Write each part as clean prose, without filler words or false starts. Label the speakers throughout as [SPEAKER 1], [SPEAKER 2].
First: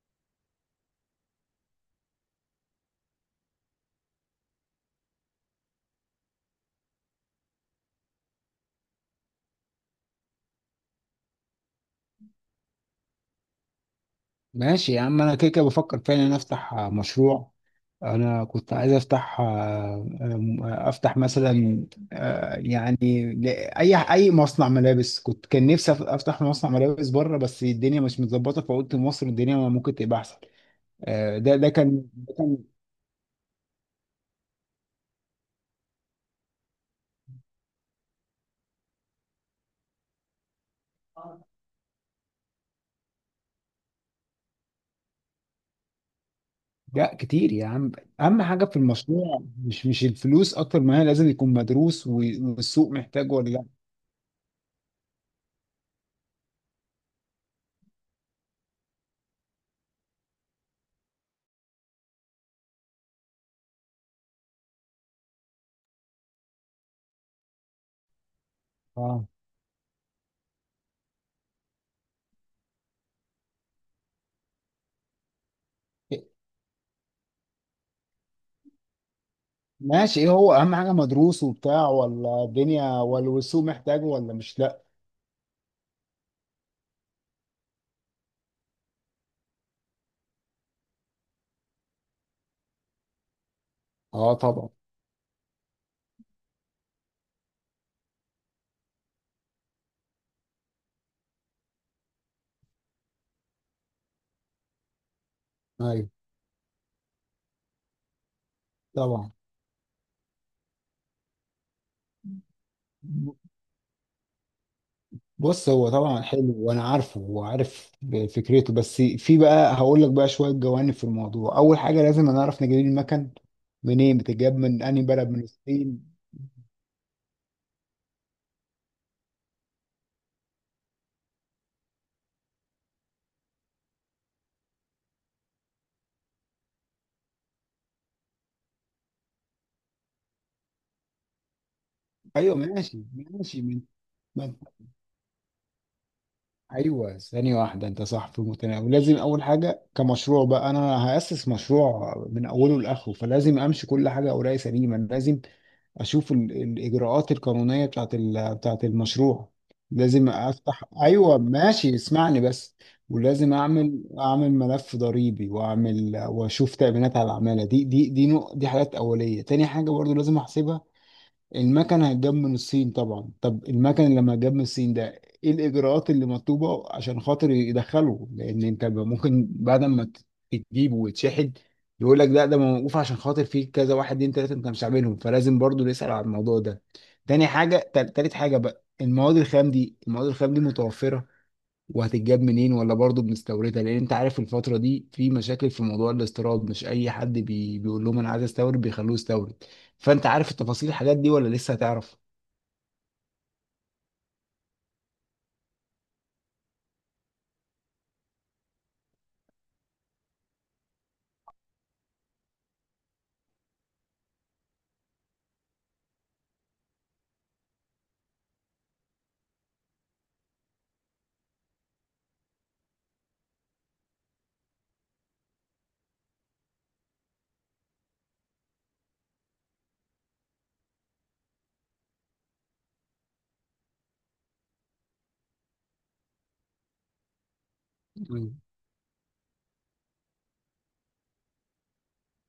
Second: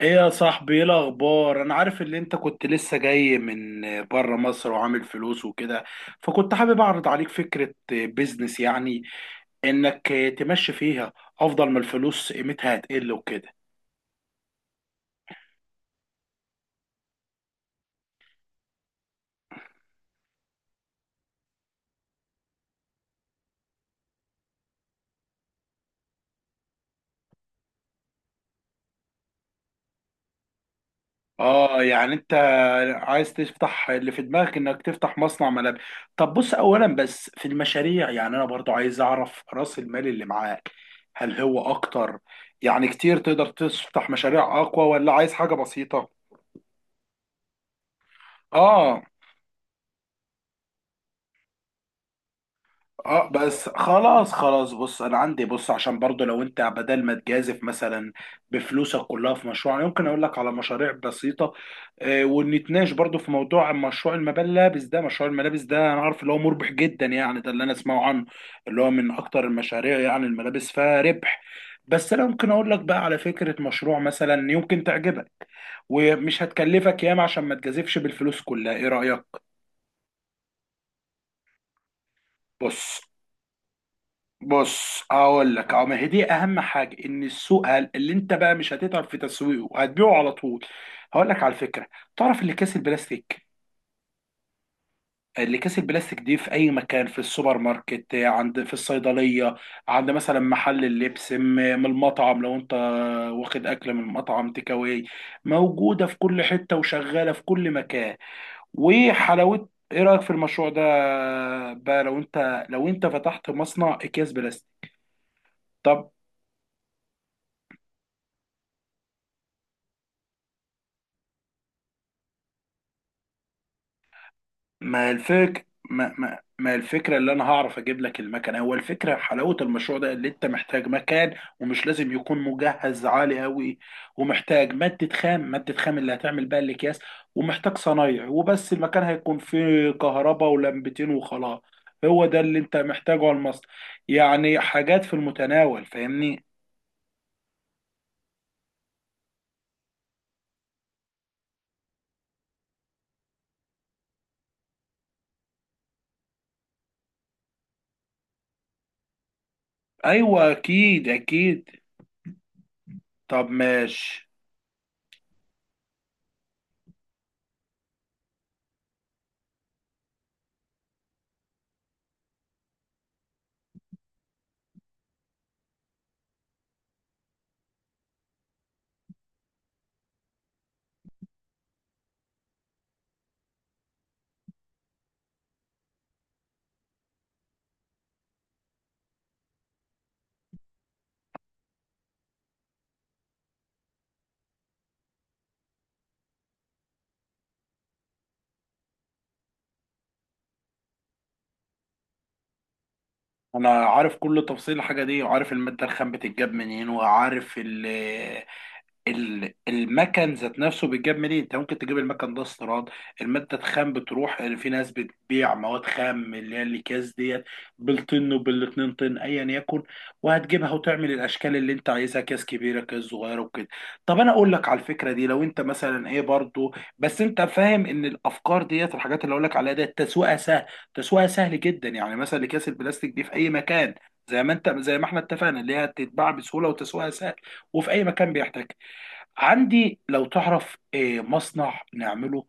[SPEAKER 1] ايه يا صاحبي، ايه الاخبار؟ انا عارف ان انت كنت لسه جاي من بره مصر وعامل فلوس وكده. فكنت حابب اعرض عليك فكرة بيزنس، يعني انك تمشي فيها، افضل ما الفلوس قيمتها هتقل وكده.
[SPEAKER 2] ماشي يا عم، انا كده كده بفكر فعلا افتح مشروع. انا كنت عايز افتح مثلا، يعني اي مصنع ملابس. كان نفسي افتح مصنع ملابس بره، بس الدنيا مش متظبطه، فقلت مصر الدنيا ممكن تبقى احسن. آه، ده ده
[SPEAKER 1] اه،
[SPEAKER 2] كان
[SPEAKER 1] يعني انت
[SPEAKER 2] ده كان
[SPEAKER 1] عايز تفتح اللي في دماغك انك تفتح مصنع ملابس. طب بص اولا، بس في المشاريع، يعني انا برضو عايز اعرف راس المال اللي معاك، هل هو اكتر يعني كتير تقدر تفتح مشاريع اقوى، ولا عايز حاجة بسيطة؟
[SPEAKER 2] لا، كتير يا عم. اهم حاجه في
[SPEAKER 1] اه،
[SPEAKER 2] المشروع مش الفلوس اكتر، ما هي لازم يكون مدروس والسوق
[SPEAKER 1] اه،
[SPEAKER 2] محتاجه ولا لا.
[SPEAKER 1] بس خلاص خلاص، بص انا عندي، بص عشان برضو لو انت بدل ما تجازف مثلا بفلوسك كلها في مشروع، يمكن اقول لك على مشاريع بسيطه ونتناقش برضو في موضوع مشروع الملابس ده. انا عارف اللي هو مربح جدا يعني، ده اللي انا اسمعه عنه، اللي هو من
[SPEAKER 2] اه
[SPEAKER 1] اكتر المشاريع، يعني الملابس فيها ربح. بس انا ممكن اقول لك بقى على فكره مشروع مثلا يمكن تعجبك، ومش هتكلفك ياما عشان ما تجازفش بالفلوس كلها، ايه رايك؟
[SPEAKER 2] ماشي، ايه هو اهم حاجه؟ مدروس وبتاع ولا
[SPEAKER 1] بص
[SPEAKER 2] الدنيا ولا والسوق محتاجه ولا مش لا؟
[SPEAKER 1] بص، هقول لك اهو، ما هي دي اهم حاجه، ان السوق اللي انت بقى مش هتتعب في تسويقه وهتبيعه على طول. هقول لك على الفكره. تعرف اللي كاس البلاستيك؟
[SPEAKER 2] اه طبعا.
[SPEAKER 1] دي في اي مكان، في السوبر ماركت، عند في الصيدليه، عند مثلا محل اللبس، من المطعم لو انت واخد اكل من المطعم تيك اواي، موجوده
[SPEAKER 2] ايوه
[SPEAKER 1] في كل حته وشغاله في كل مكان.
[SPEAKER 2] طبعا.
[SPEAKER 1] وحلاوه، ايه رايك في المشروع ده؟ بقى لو انت، فتحت مصنع اكياس بلاستيك.
[SPEAKER 2] بص، هو
[SPEAKER 1] طب
[SPEAKER 2] طبعا حلو وانا عارفه وعارف فكرته. بس في بقى، هقول لك بقى شويه جوانب في الموضوع. اول حاجه لازم نعرف نجيب المكن منين، بتتجاب من انهي
[SPEAKER 1] ما
[SPEAKER 2] بلد، من
[SPEAKER 1] الفك ما
[SPEAKER 2] الصين؟
[SPEAKER 1] ما ما الفكرة، اللي أنا هعرف أجيب لك المكنة. هو الفكرة حلاوة المشروع ده اللي أنت محتاج مكان، ومش لازم يكون مجهز عالي أوي، ومحتاج مادة خام، مادة خام اللي هتعمل بقى الأكياس، ومحتاج صنايعي وبس. المكان هيكون فيه كهرباء ولمبتين وخلاص، هو ده
[SPEAKER 2] ايوه
[SPEAKER 1] اللي أنت
[SPEAKER 2] ماشي.
[SPEAKER 1] محتاجه على
[SPEAKER 2] ماشي،
[SPEAKER 1] المصنع.
[SPEAKER 2] من من
[SPEAKER 1] يعني حاجات في المتناول، فاهمني؟
[SPEAKER 2] ايوه ثانيه واحده. انت صح، في المتناول. لازم اول حاجه كمشروع بقى انا هاسس مشروع من اوله لاخره. فلازم امشي كل حاجه، اوراقي سليمه، لازم اشوف الاجراءات القانونيه بتاعت المشروع. لازم
[SPEAKER 1] أيوه
[SPEAKER 2] افتح.
[SPEAKER 1] أكيد
[SPEAKER 2] ايوه
[SPEAKER 1] أكيد،
[SPEAKER 2] ماشي، اسمعني بس.
[SPEAKER 1] طب
[SPEAKER 2] ولازم اعمل
[SPEAKER 1] ماشي.
[SPEAKER 2] اعمل ملف ضريبي، واعمل واشوف تأمينات على العماله دي نوع، دي حاجات اوليه. تاني حاجه برضو لازم احسبها. المكن هيتجاب من الصين طبعا. طب المكن لما جاب من الصين ده، ايه الاجراءات اللي مطلوبه عشان خاطر يدخله؟ لان انت ممكن بعد ما تجيبه ويتشحن، يقول لك لا، ده موقوف عشان خاطر فيه كذا واحد اتنين تلاته انت مش عاملهم، فلازم برضو نسال على الموضوع ده. تاني حاجه، تالت حاجه بقى، المواد الخام دي. المواد الخام دي متوفره وهتتجاب منين، ولا برضه بنستوردها؟ لان انت عارف الفتره دي في مشاكل في موضوع الاستيراد، مش اي حد بيقول لهم انا عايز استورد بيخلوه يستورد. فانت عارف التفاصيل، الحاجات دي، ولا لسه هتعرف؟
[SPEAKER 1] انا عارف كل تفصيل الحاجه دي، وعارف الماده الخام بتتجاب منين، وعارف المكن ذات نفسه بيتجاب منين. انت ممكن تجيب المكن ده استيراد، الماده الخام بتروح في ناس بتبيع مواد خام اللي هي الاكياس ديت، بالطن وبالاتنين طن ايا يكن، وهتجيبها وتعمل الاشكال اللي انت عايزها، كاس كبيره كاس صغيره وكده. طب انا اقول لك على الفكره دي، لو انت مثلا ايه برضو، بس انت فاهم ان الافكار ديت، الحاجات اللي اقول لك عليها ديت، تسويقها سهل، تسويقها سهل جدا، يعني مثلا اكياس البلاستيك دي في اي مكان، زي ما احنا اتفقنا، اللي هي تتباع بسهوله وتسويقها سهل وفي اي مكان
[SPEAKER 2] مم.
[SPEAKER 1] بيحتاج. عندي لو تعرف مصنع نعمله،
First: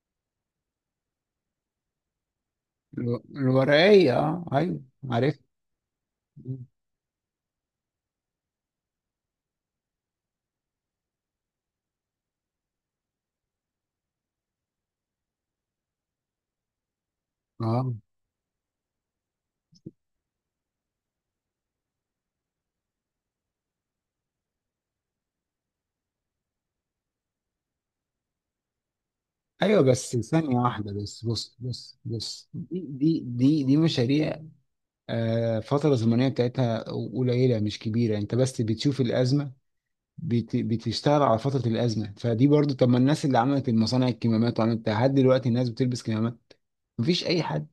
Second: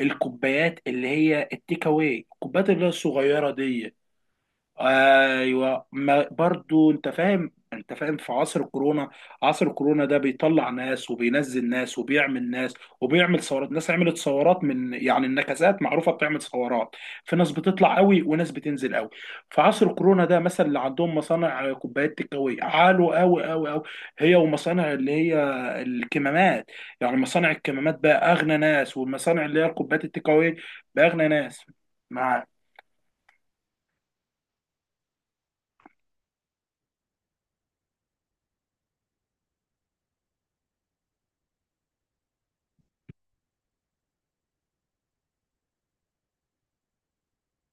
[SPEAKER 1] الكوبايات اللي هي التيك اواي، الكوبايات اللي هي الصغيره ديت.
[SPEAKER 2] الورقية، اه ايوه عرفت.
[SPEAKER 1] ايوه، ما
[SPEAKER 2] مم.
[SPEAKER 1] برضو انت فاهم، في عصر الكورونا، عصر الكورونا ده بيطلع ناس وبينزل ناس وبيعمل ناس، وبيعمل ثورات، ناس عملت ثورات، من يعني النكسات معروفه بتعمل ثورات. في ناس
[SPEAKER 2] اه
[SPEAKER 1] بتطلع قوي وناس بتنزل قوي. في عصر الكورونا ده مثلا، اللي عندهم مصانع كوبايات تكاوي عالوا قوي قوي قوي، هي ومصانع اللي هي الكمامات. يعني مصانع الكمامات بقى اغنى ناس، والمصانع اللي هي
[SPEAKER 2] ايوه،
[SPEAKER 1] الكوبايات
[SPEAKER 2] بس
[SPEAKER 1] التكاوي
[SPEAKER 2] ثانية واحدة.
[SPEAKER 1] بقى
[SPEAKER 2] بس،
[SPEAKER 1] اغنى
[SPEAKER 2] بص
[SPEAKER 1] ناس،
[SPEAKER 2] بص
[SPEAKER 1] مع
[SPEAKER 2] بص، دي مشاريع فترة زمنية بتاعتها قليلة، مش كبيرة. انت بس بتشوف الأزمة، بتشتغل على فترة الأزمة، فدي برضو. طب ما الناس اللي عملت المصانع، الكمامات، وعملت بتاع، لحد دلوقتي الناس بتلبس كمامات؟ مفيش أي حد.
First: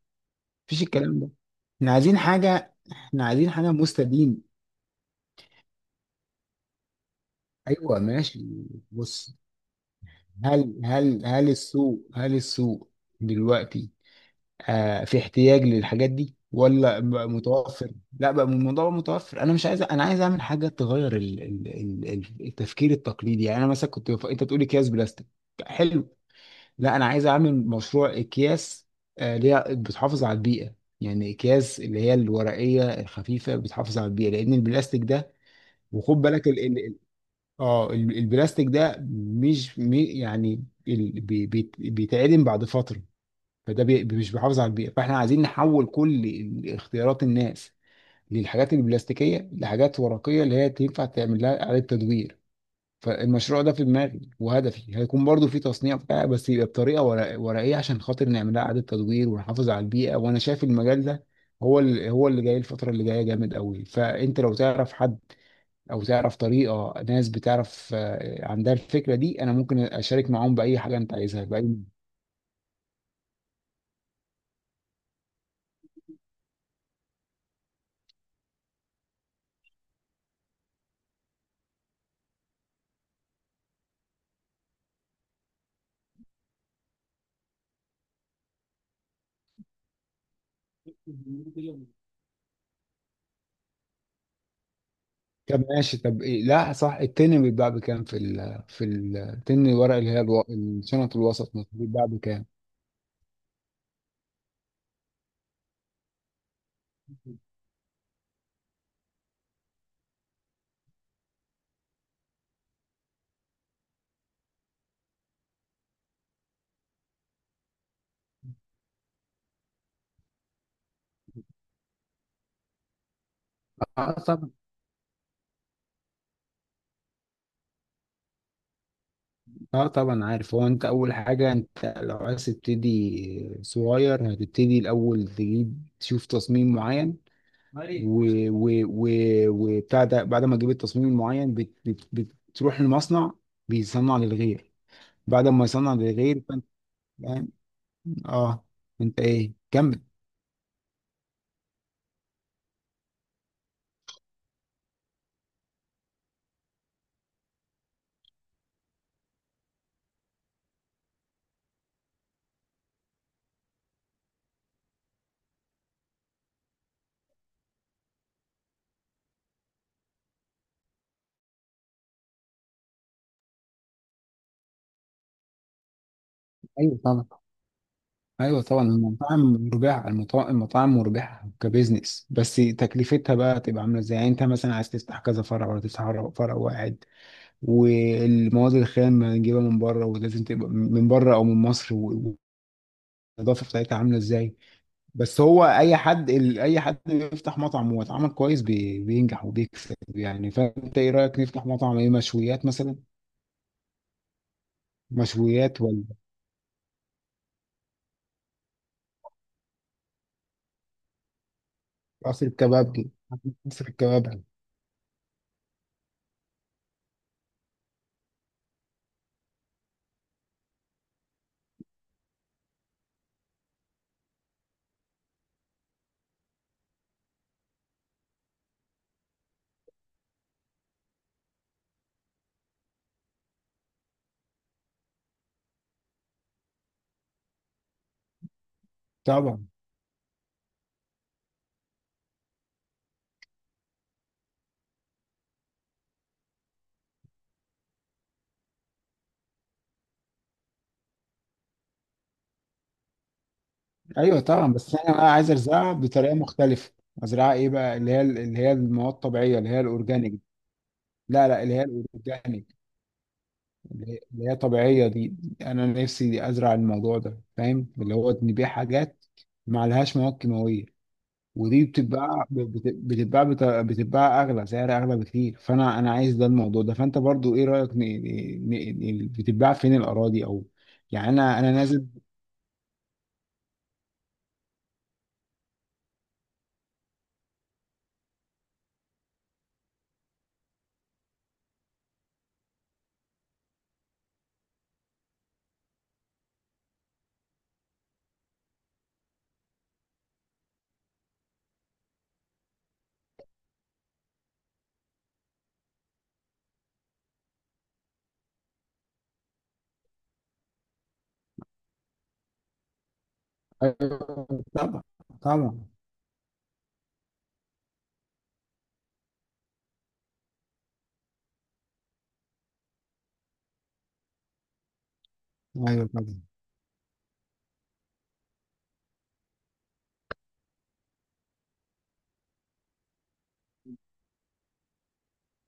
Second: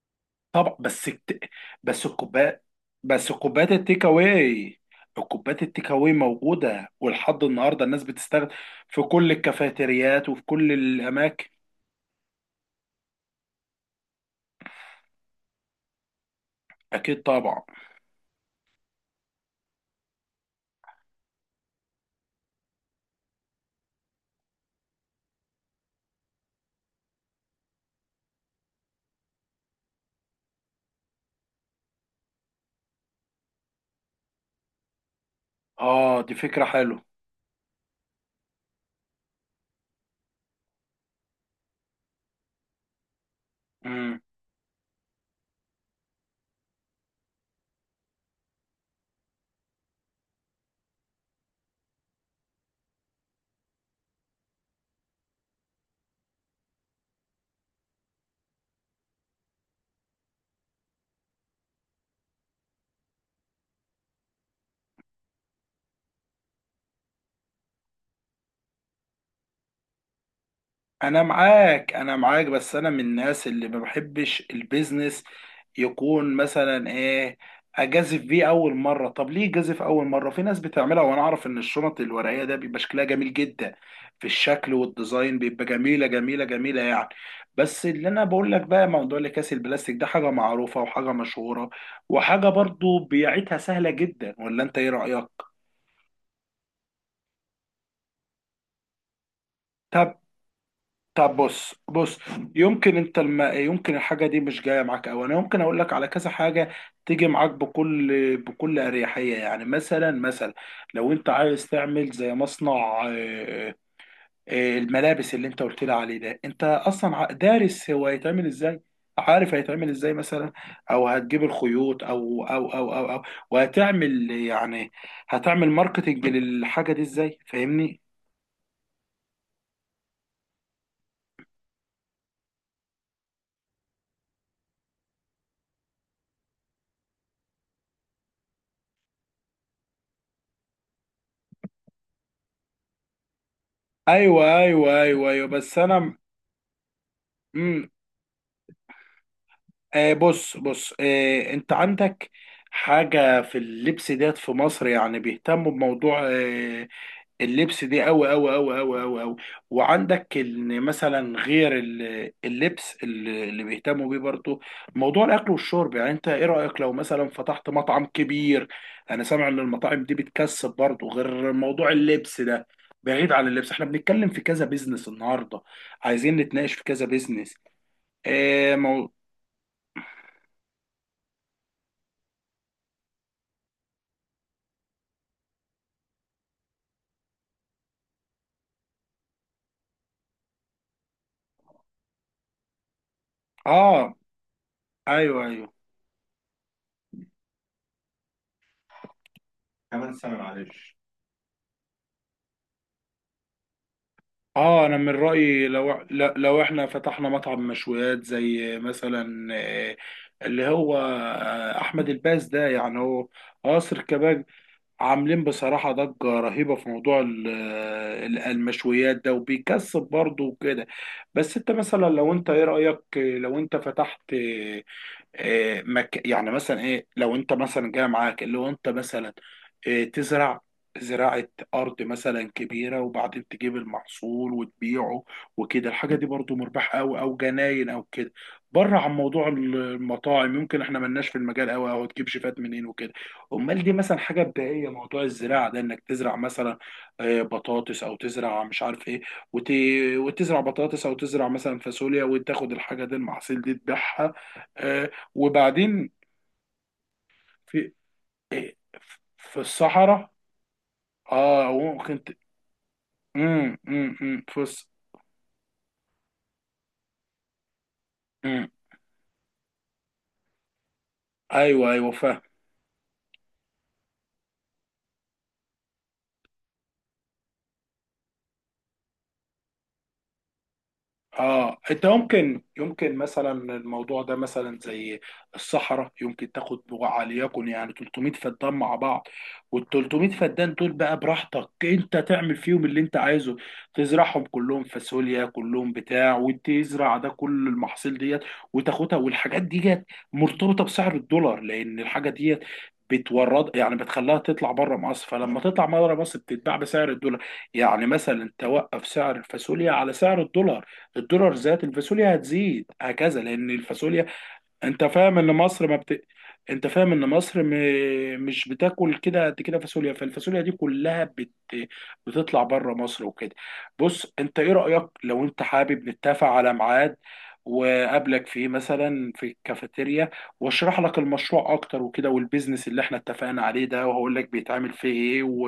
[SPEAKER 1] طبعا.
[SPEAKER 2] مفيش
[SPEAKER 1] بس
[SPEAKER 2] الكلام ده. احنا
[SPEAKER 1] بس
[SPEAKER 2] عايزين
[SPEAKER 1] الكوبايات،
[SPEAKER 2] حاجة احنا عايزين
[SPEAKER 1] كوبايات
[SPEAKER 2] حاجة
[SPEAKER 1] التيك
[SPEAKER 2] مستديم.
[SPEAKER 1] اواي، الكوبايات التيك اواي موجوده ولحد النهارده
[SPEAKER 2] أيوة
[SPEAKER 1] الناس
[SPEAKER 2] ماشي.
[SPEAKER 1] بتستخدم في كل
[SPEAKER 2] بص،
[SPEAKER 1] الكافيتريات وفي كل
[SPEAKER 2] هل هل
[SPEAKER 1] الاماكن،
[SPEAKER 2] هل السوق هل السوق دلوقتي في احتياج للحاجات دي ولا
[SPEAKER 1] اكيد
[SPEAKER 2] بقى
[SPEAKER 1] طبعا.
[SPEAKER 2] متوفر؟ لا بقى، الموضوع بقى متوفر. انا مش عايز، انا عايز اعمل حاجه تغير التفكير التقليدي. يعني انا مثلا كنت انت بتقولي اكياس بلاستيك، حلو؟ لا، انا عايز اعمل مشروع اكياس اللي هي بتحافظ على البيئه. يعني اكياس اللي هي الورقيه الخفيفه بتحافظ على البيئه، لان البلاستيك ده،
[SPEAKER 1] اه
[SPEAKER 2] وخد
[SPEAKER 1] دي
[SPEAKER 2] بالك،
[SPEAKER 1] فكره حلوه.
[SPEAKER 2] البلاستيك ده مش يعني بيتعدم بعد فتره، فده مش بيحافظ على البيئه. فاحنا عايزين نحول كل اختيارات الناس للحاجات البلاستيكيه لحاجات ورقيه اللي هي تنفع تعمل لها اعاده تدوير. فالمشروع ده في دماغي، وهدفي هيكون برضو في تصنيع بتاع، بس يبقى بطريقه ورقيه عشان خاطر نعملها اعاده تدوير ونحافظ على البيئه. وانا شايف المجال ده هو اللي، جاي الفتره اللي جايه جامد قوي. فانت لو تعرف حد او تعرف طريقه ناس بتعرف عندها الفكره دي، انا ممكن اشارك معاهم باي حاجه انت عايزها، باي.
[SPEAKER 1] انا معاك، بس انا من الناس اللي ما بحبش البيزنس يكون مثلا ايه، اجازف بيه اول مره. طب ليه جازف اول مره؟ في ناس بتعملها وانا اعرف ان الشنط الورقيه ده بيبقى شكلها جميل جدا، في الشكل والديزاين بيبقى جميله جميله جميله يعني. بس اللي انا بقول لك بقى، موضوع الاكياس البلاستيك ده حاجه معروفه، وحاجه مشهوره، وحاجه برضو بيعتها سهله جدا، ولا انت ايه رايك؟
[SPEAKER 2] طب ماشي. طب إيه؟ لا صح. التن بيتباع بكام، في ال في التن الورق اللي هي الشنط
[SPEAKER 1] طب
[SPEAKER 2] الوسط مثلا
[SPEAKER 1] بص
[SPEAKER 2] بيتباع
[SPEAKER 1] بص.
[SPEAKER 2] بكام؟
[SPEAKER 1] يمكن انت يمكن الحاجه دي مش جايه معاك، او انا يمكن اقول لك على كذا حاجه تيجي معاك بكل اريحيه. يعني مثلا، لو انت عايز تعمل زي مصنع آه، الملابس اللي انت قلت لي عليه ده، انت اصلا دارس هو هيتعمل ازاي؟ عارف هيتعمل ازاي مثلا؟ او هتجيب الخيوط، او او او او, أو.
[SPEAKER 2] اه
[SPEAKER 1] وهتعمل
[SPEAKER 2] طبعا.
[SPEAKER 1] يعني، ماركتنج للحاجه دي ازاي، فاهمني؟
[SPEAKER 2] اه طبعا عارف. هو انت، اول حاجة، انت لو عايز تبتدي صغير، هتبتدي الاول تجيب تشوف تصميم معين و و و وبتاع ده. بعد ما تجيب التصميم المعين بتروح المصنع، بيصنع
[SPEAKER 1] ايوه
[SPEAKER 2] للغير.
[SPEAKER 1] ايوه ايوه ايوه،
[SPEAKER 2] بعد ما
[SPEAKER 1] بس
[SPEAKER 2] يصنع
[SPEAKER 1] انا.
[SPEAKER 2] للغير، فانت فاهم.
[SPEAKER 1] مم.
[SPEAKER 2] اه. انت ايه، كمل.
[SPEAKER 1] بص بص، انت عندك حاجة في اللبس ديت، في مصر يعني بيهتموا بموضوع اللبس دي أوي أوي أوي أوي أوي أوي. وعندك إن مثلا غير اللبس اللي بيهتموا بيه، برضو موضوع الأكل والشرب. يعني أنت إيه رأيك لو مثلا فتحت مطعم كبير؟ أنا سامع إن المطاعم دي بتكسب برضو، غير موضوع اللبس ده. بعيد عن اللبس، احنا بنتكلم في كذا بيزنس النهارده، عايزين نتناقش في
[SPEAKER 2] ايوه
[SPEAKER 1] كذا
[SPEAKER 2] طبعا.
[SPEAKER 1] بيزنس.
[SPEAKER 2] ايوه
[SPEAKER 1] اه
[SPEAKER 2] طبعا،
[SPEAKER 1] مو...
[SPEAKER 2] المطاعم مربحة. كبزنس، بس تكلفتها بقى تبقى عاملة ازاي؟ يعني انت مثلا عايز تفتح كذا فرع، ولا تفتح فرع واحد؟ والمواد الخام هنجيبها من بره، ولازم تبقى من بره او من مصر، والنظافه بتاعتها
[SPEAKER 1] اه
[SPEAKER 2] عامله ازاي؟ بس
[SPEAKER 1] ايوه
[SPEAKER 2] هو
[SPEAKER 1] ايوه،
[SPEAKER 2] اي حد، بيفتح مطعم واتعمل كويس بينجح وبيكسب.
[SPEAKER 1] كمان سنة
[SPEAKER 2] يعني
[SPEAKER 1] معلش.
[SPEAKER 2] فانت ايه رايك، نفتح مطعم ايه، مشويات مثلا؟
[SPEAKER 1] اه انا من رايي
[SPEAKER 2] مشويات،
[SPEAKER 1] لو
[SPEAKER 2] ولا
[SPEAKER 1] لو احنا فتحنا مطعم مشويات زي مثلا اللي هو احمد الباز
[SPEAKER 2] قصر
[SPEAKER 1] ده، يعني
[SPEAKER 2] الكبابجي.
[SPEAKER 1] هو
[SPEAKER 2] قصر
[SPEAKER 1] قصر
[SPEAKER 2] الكبابجي.
[SPEAKER 1] كباب، عاملين بصراحه ضجه رهيبه في موضوع المشويات ده، وبيكسب برضه وكده. بس انت مثلا، لو انت ايه رايك، لو انت فتحت يعني مثلا ايه، لو انت مثلا جاي معاك اللي هو، انت مثلا تزرع، زراعة أرض مثلا كبيرة، وبعدين تجيب المحصول وتبيعه وكده، الحاجة دي برضو مربحة أوي، أو جناين أو كده، بره عن موضوع
[SPEAKER 2] طبعا.
[SPEAKER 1] المطاعم، يمكن احنا ملناش في المجال أوي، أو تجيب شيفات منين وكده. أمال دي مثلا حاجة بدائية، موضوع الزراعة ده، إنك تزرع مثلا بطاطس، أو تزرع مش عارف إيه، وت... وتزرع بطاطس، أو تزرع مثلا فاصوليا، وتاخد الحاجة دي، المحاصيل دي تبيعها.
[SPEAKER 2] ايوه طبعا. بس
[SPEAKER 1] آه،
[SPEAKER 2] انا بقى عايز ازرعها
[SPEAKER 1] وبعدين
[SPEAKER 2] بطريقه مختلفه. ازرعها ايه
[SPEAKER 1] في
[SPEAKER 2] بقى، اللي هي، المواد
[SPEAKER 1] في
[SPEAKER 2] الطبيعيه اللي هي
[SPEAKER 1] الصحراء.
[SPEAKER 2] الاورجانيك. لا لا،
[SPEAKER 1] اه
[SPEAKER 2] اللي هي
[SPEAKER 1] ممكن ت...
[SPEAKER 2] الاورجانيك. اللي هي
[SPEAKER 1] في
[SPEAKER 2] طبيعية دي. أنا نفسي أزرع الموضوع ده، فاهم؟ اللي هو
[SPEAKER 1] مم.
[SPEAKER 2] نبيع حاجات ما لهاش مواد كيماوية. ودي
[SPEAKER 1] ايوه ايوه، فاهم.
[SPEAKER 2] بتتباع، بتتباع أغلى سعر، أغلى بكتير. فأنا عايز ده الموضوع ده. فأنت برضو إيه رأيك بتتباع فين الأراضي أو، يعني أنا
[SPEAKER 1] اه انت،
[SPEAKER 2] نازل.
[SPEAKER 1] يمكن مثلا الموضوع ده، مثلا زي الصحراء، يمكن تاخد وليكن يعني 300 فدان مع بعض، وال 300 فدان دول بقى براحتك انت تعمل فيهم اللي انت عايزه، تزرعهم كلهم فاصوليا، كلهم بتاع، وتزرع ده كل المحاصيل ديت، وتاخدها. والحاجات ديت مرتبطة بسعر الدولار، لان الحاجة ديت بتورد، يعني بتخليها تطلع بره مصر، فلما تطلع بره مصر بتتباع بسعر الدولار، يعني مثلا توقف سعر الفاصوليا على سعر الدولار، الدولار زاد الفاصوليا هتزيد، هكذا، لان الفاصوليا،
[SPEAKER 2] أيوة،
[SPEAKER 1] انت
[SPEAKER 2] طبعا.
[SPEAKER 1] فاهم ان
[SPEAKER 2] طبعا.
[SPEAKER 1] مصر ما بت... انت فاهم ان مصر مش بتاكل كده قد كده فاصوليا، فالفاصوليا دي كلها بتطلع بره مصر وكده. بص، انت ايه رأيك لو انت
[SPEAKER 2] أيوه
[SPEAKER 1] حابب
[SPEAKER 2] طبعا.
[SPEAKER 1] نتفق على ميعاد، وقابلك فيه مثلا في الكافيتيريا، واشرح لك المشروع اكتر وكده، والبيزنس اللي احنا اتفقنا عليه ده، وهقول لك بيتعمل فيه ايه،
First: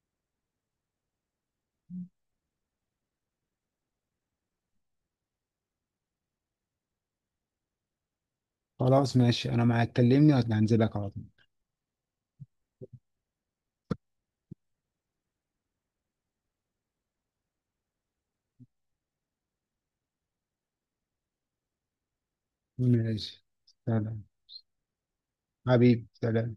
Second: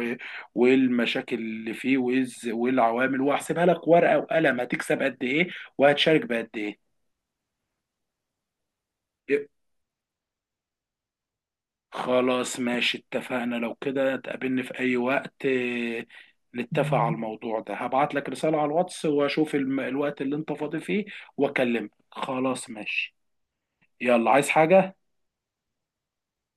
[SPEAKER 1] وايه المشاكل اللي فيه، وايه وايه العوامل، وهحسبها لك ورقة وقلم هتكسب قد ايه، وهتشارك بقد ايه.
[SPEAKER 2] خلاص ماشي، أنا معاك كلمني وهنزلك على طول.
[SPEAKER 1] خلاص ماشي، اتفقنا. لو كده تقابلني في أي وقت، نتفق على الموضوع ده. هبعت لك رسالة على الواتس، وأشوف الوقت اللي أنت فاضي فيه وأكلمك. خلاص ماشي.
[SPEAKER 2] ماشي. سلام.
[SPEAKER 1] يلا، عايز حاجة؟
[SPEAKER 2] حبيبي، سلام.